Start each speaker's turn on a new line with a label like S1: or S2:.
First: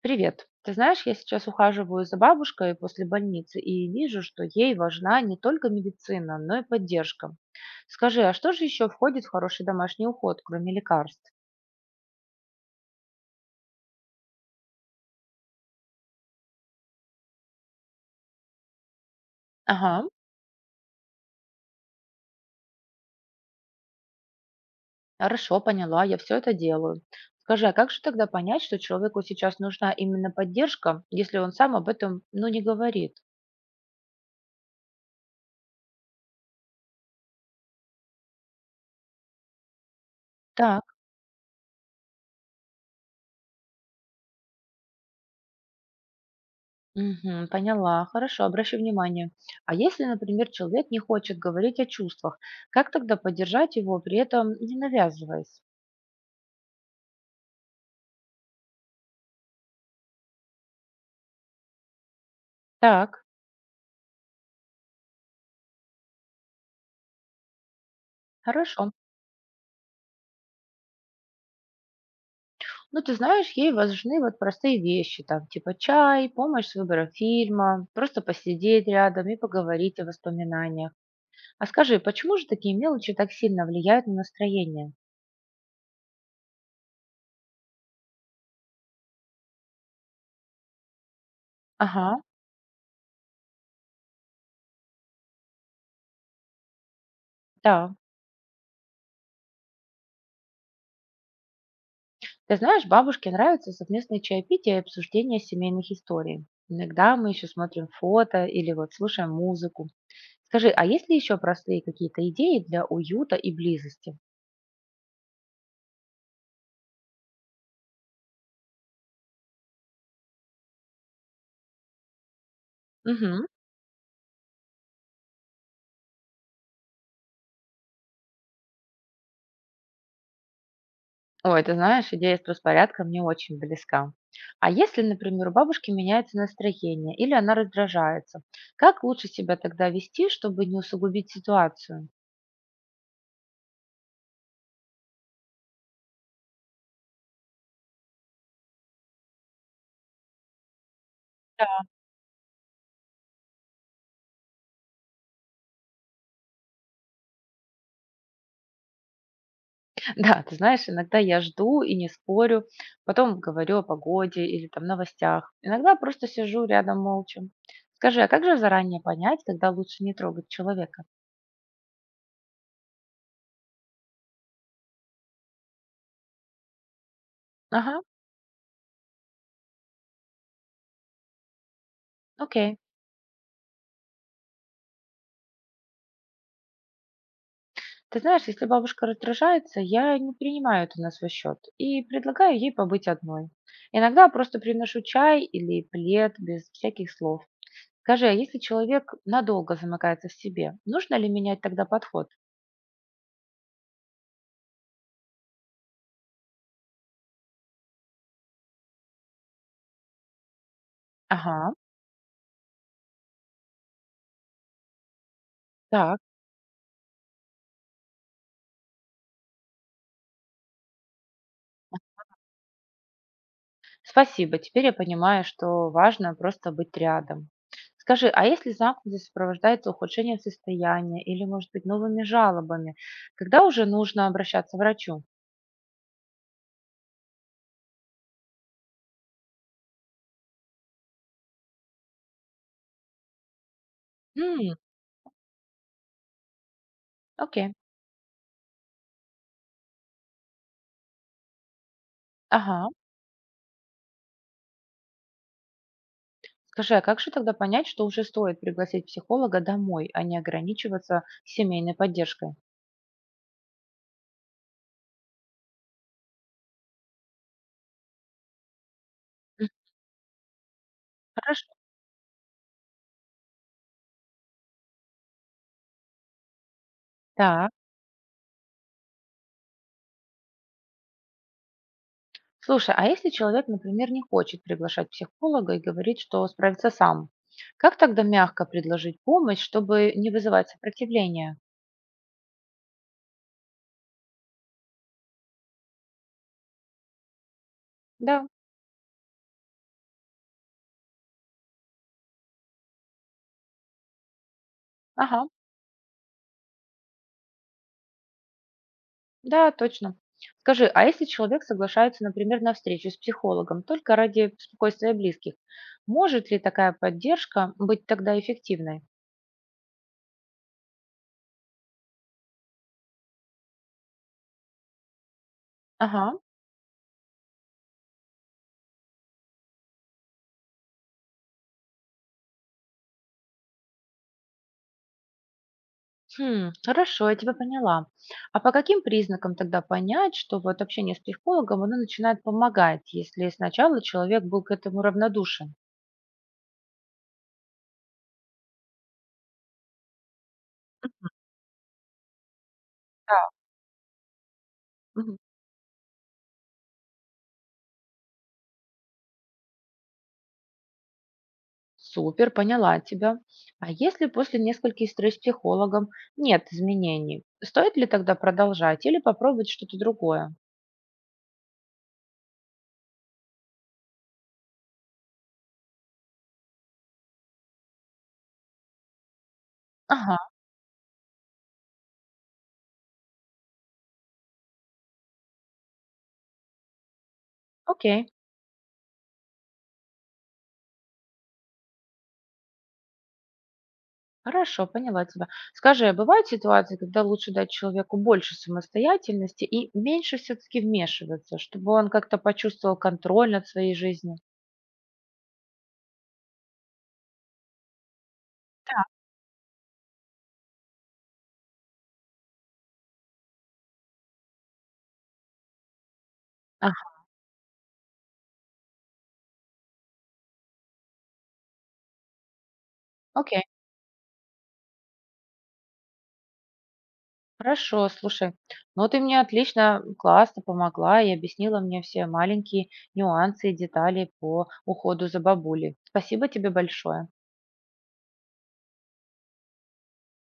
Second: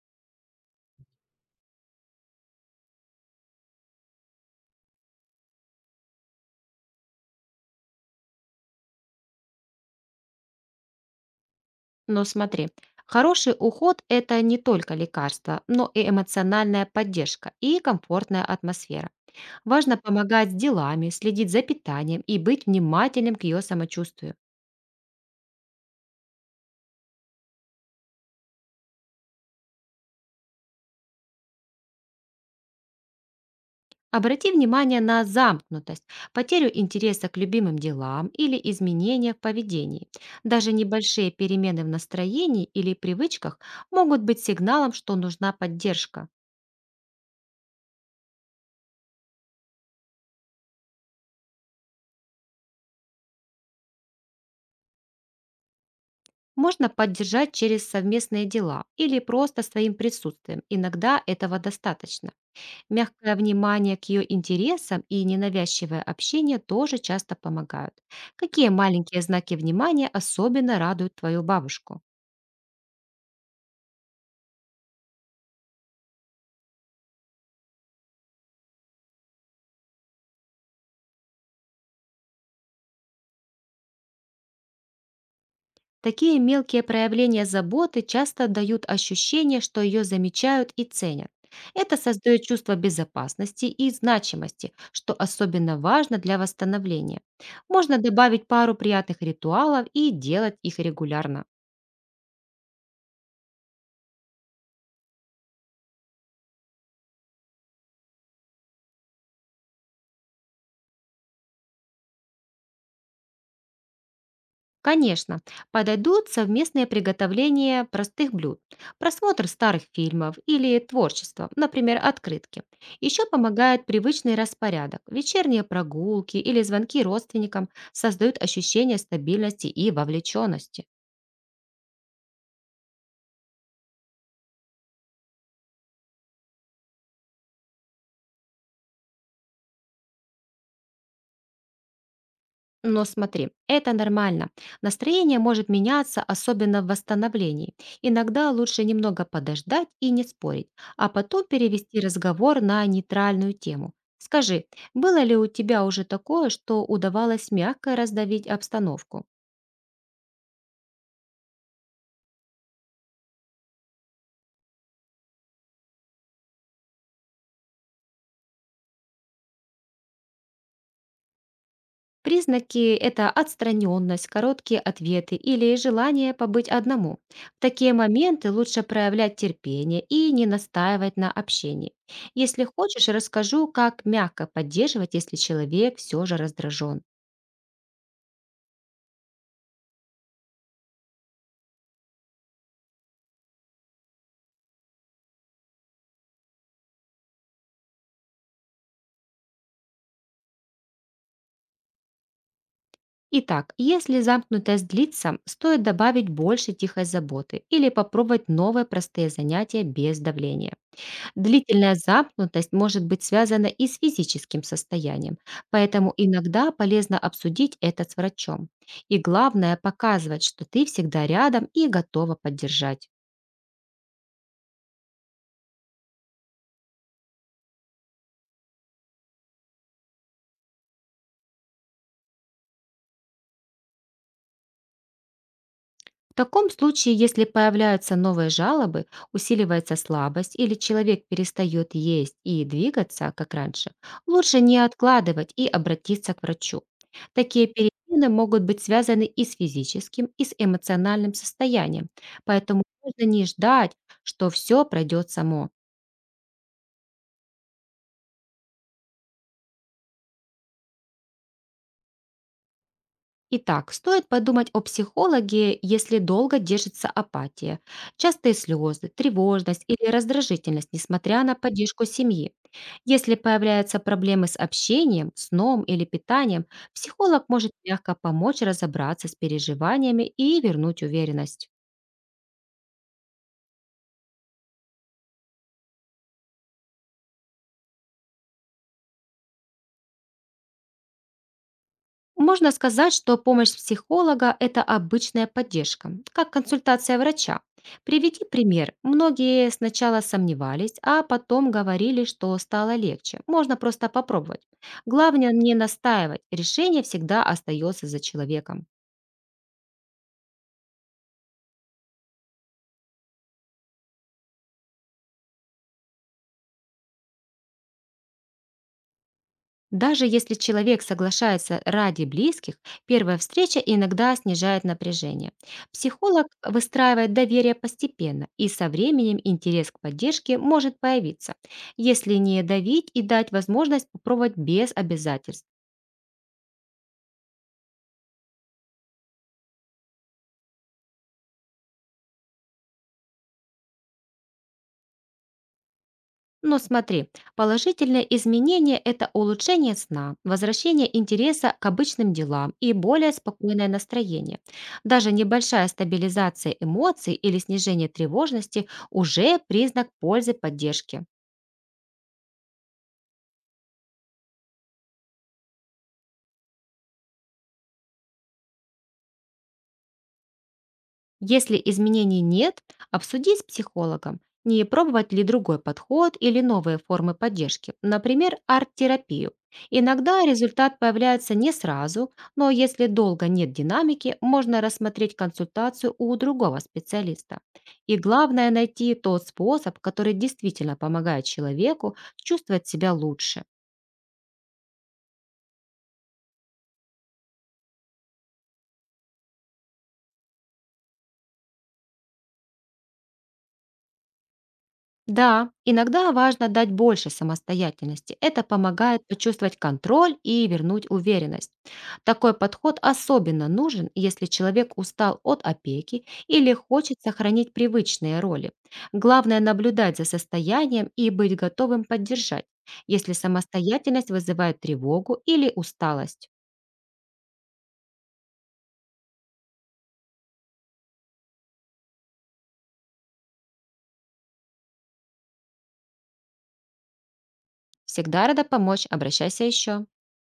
S1: Привет. Ты знаешь, я сейчас ухаживаю за бабушкой после больницы и вижу, что ей важна не только медицина, но и поддержка. Скажи, а что же еще входит в хороший домашний уход, кроме лекарств?
S2: Но смотри, хороший уход– это не только лекарство, но и эмоциональная поддержка и комфортная атмосфера. Важно
S1: Ага,
S2: помогать с делами, следить за питанием и быть внимательным к ее самочувствию.
S1: хорошо, поняла, я все это делаю. Скажи, а как же тогда понять, что человеку сейчас нужна именно поддержка, если он сам об этом, не говорит?
S2: Обрати внимание на замкнутость, потерю интереса к любимым делам или изменения в поведении. Даже
S1: Так,
S2: небольшие перемены в настроении или привычках могут быть сигналом, что нужна поддержка.
S1: мгм, поняла, хорошо, обращу внимание. А если, например, человек не хочет говорить о чувствах, как тогда поддержать его, при этом не навязываясь?
S2: Можно поддержать через совместные дела или просто своим присутствием. Иногда этого достаточно.
S1: Так,
S2: Мягкое внимание к ее интересам и ненавязчивое общение тоже часто помогают. Какие
S1: хорошо.
S2: маленькие знаки внимания особенно радуют твою бабушку?
S1: Ну, Ты знаешь, ей важны вот простые вещи, там, типа чай, помощь с выбором фильма, просто посидеть рядом и поговорить о воспоминаниях. А скажи, почему же такие мелочи так сильно влияют на настроение?
S2: Такие мелкие проявления заботы часто дают ощущение, что ее замечают и ценят. Это
S1: Ага,
S2: создает чувство безопасности и значимости, что особенно важно для восстановления.
S1: да.
S2: Можно добавить пару приятных ритуалов и делать их регулярно.
S1: Ты знаешь, бабушке нравятся совместные чаепития и обсуждение семейных историй. Иногда мы еще смотрим фото или вот слушаем музыку. Скажи, а есть ли еще простые какие-то идеи для уюта и близости?
S2: Конечно, подойдут совместное приготовление простых блюд, просмотр старых фильмов или творчество, например, открытки. Еще
S1: Угу.
S2: помогает привычный распорядок. Вечерние прогулки или звонки родственникам создают ощущение стабильности и вовлеченности.
S1: Ой, ты знаешь, идея с распорядком мне очень близка. А если, например, у бабушки меняется настроение или она раздражается, как лучше себя тогда вести, чтобы не усугубить ситуацию?
S2: Но смотри, это нормально. Настроение может меняться, особенно в восстановлении. Иногда лучше немного подождать и не спорить, а потом перевести разговор на нейтральную тему. Скажи, было ли у тебя уже такое, что удавалось мягко раздавить обстановку?
S1: Да, ты знаешь, иногда я жду и не спорю, потом говорю о погоде или там новостях. Иногда просто сижу рядом молча. Скажи, а как же заранее понять, когда лучше не трогать человека?
S2: Признаки– это отстраненность, короткие ответы или желание побыть одному. В такие
S1: Ага,
S2: моменты лучше проявлять терпение и не настаивать на общении. Если
S1: окей.
S2: хочешь, расскажу, как мягко поддерживать, если человек все же раздражен.
S1: Ты знаешь, если бабушка раздражается, я не принимаю это на свой счет и предлагаю ей побыть одной. Иногда просто приношу чай или плед без всяких слов. Скажи, а если человек надолго замыкается в себе, нужно ли менять тогда подход?
S2: Итак, если замкнутость длится, стоит добавить больше тихой заботы или попробовать новые простые занятия без давления.
S1: Ага,
S2: Длительная замкнутость может быть связана и с физическим состоянием, поэтому
S1: так,
S2: иногда полезно обсудить это с врачом. И главное– показывать, что ты всегда рядом и готова поддержать.
S1: спасибо. Теперь я понимаю, что важно просто быть рядом. Скажи, а если замкнутость сопровождается ухудшением состояния или, может быть, новыми жалобами, когда уже нужно обращаться к врачу?
S2: В таком случае, если появляются новые жалобы, усиливается слабость или человек перестает есть и двигаться, как раньше, лучше
S1: М,
S2: не откладывать и обратиться к врачу. Такие
S1: окей,
S2: перемены могут быть связаны и с физическим, и с эмоциональным состоянием, поэтому
S1: ага.
S2: нужно не ждать, что все пройдет само.
S1: Скажи, а как же тогда понять, что уже стоит пригласить психолога домой, а не ограничиваться семейной поддержкой?
S2: Итак, стоит подумать о психологе, если долго держится апатия, частые слезы,
S1: М,
S2: тревожность или раздражительность, несмотря на
S1: хорошо.
S2: поддержку семьи. Если появляются проблемы с общением, сном или питанием, психолог
S1: Так.
S2: может мягко помочь разобраться с переживаниями и вернуть уверенность.
S1: Слушай, а если человек, например, не хочет приглашать психолога и говорит, что справится сам, как тогда мягко предложить помощь, чтобы не вызывать сопротивления?
S2: Можно сказать, что помощь психолога– это обычная поддержка, как консультация врача. Приведи
S1: Да,
S2: пример. Многие сначала сомневались, а потом говорили, что стало легче. Можно просто попробовать.
S1: ага,
S2: Главное не настаивать. Решение всегда остается за человеком.
S1: да, точно. Скажи, а если человек соглашается, например, на встречу с психологом только ради спокойствия близких, может ли такая поддержка быть тогда эффективной?
S2: Даже если человек соглашается ради близких, первая встреча иногда снижает напряжение.
S1: Ага.
S2: Психолог выстраивает доверие постепенно, и со временем интерес к поддержке может появиться, если не давить и дать возможность попробовать без обязательств.
S1: Хм, хорошо, я тебя поняла. А по каким признакам тогда понять, что вот общение с психологом, оно начинает помогать, если сначала человек был к этому равнодушен?
S2: Но смотри, положительные изменения– это улучшение сна, возвращение интереса к обычным делам и более
S1: Да.
S2: спокойное настроение. Даже
S1: Мгм.
S2: небольшая стабилизация эмоций или снижение тревожности уже признак пользы поддержки.
S1: Супер, поняла тебя. А если после нескольких встреч с психологом нет изменений, стоит ли тогда продолжать или попробовать что-то другое?
S2: Если изменений нет, обсуди с психологом, не пробовать ли другой подход или новые формы поддержки, например, арт-терапию.
S1: Ага,
S2: Иногда результат появляется не сразу, но если долго нет динамики, можно рассмотреть консультацию у другого специалиста. И
S1: окей.
S2: главное найти тот способ, который действительно помогает человеку чувствовать себя лучше.
S1: Хорошо, поняла тебя. Скажи, а бывают ситуации, когда лучше дать человеку больше самостоятельности и меньше все-таки вмешиваться, чтобы он как-то почувствовал контроль над своей жизнью?
S2: Да, иногда важно дать больше самостоятельности. Это помогает почувствовать контроль и вернуть уверенность. Такой подход особенно нужен, если человек устал от опеки или
S1: А,
S2: хочет сохранить привычные роли. Главное наблюдать за состоянием и быть готовым поддержать, если
S1: окей,
S2: самостоятельность вызывает тревогу или усталость.
S1: хорошо, слушай. Ну, Ты мне отлично, классно помогла и объяснила мне все маленькие нюансы и детали по уходу за бабулей. Спасибо тебе большое.
S2: Всегда рада помочь, обращайся еще.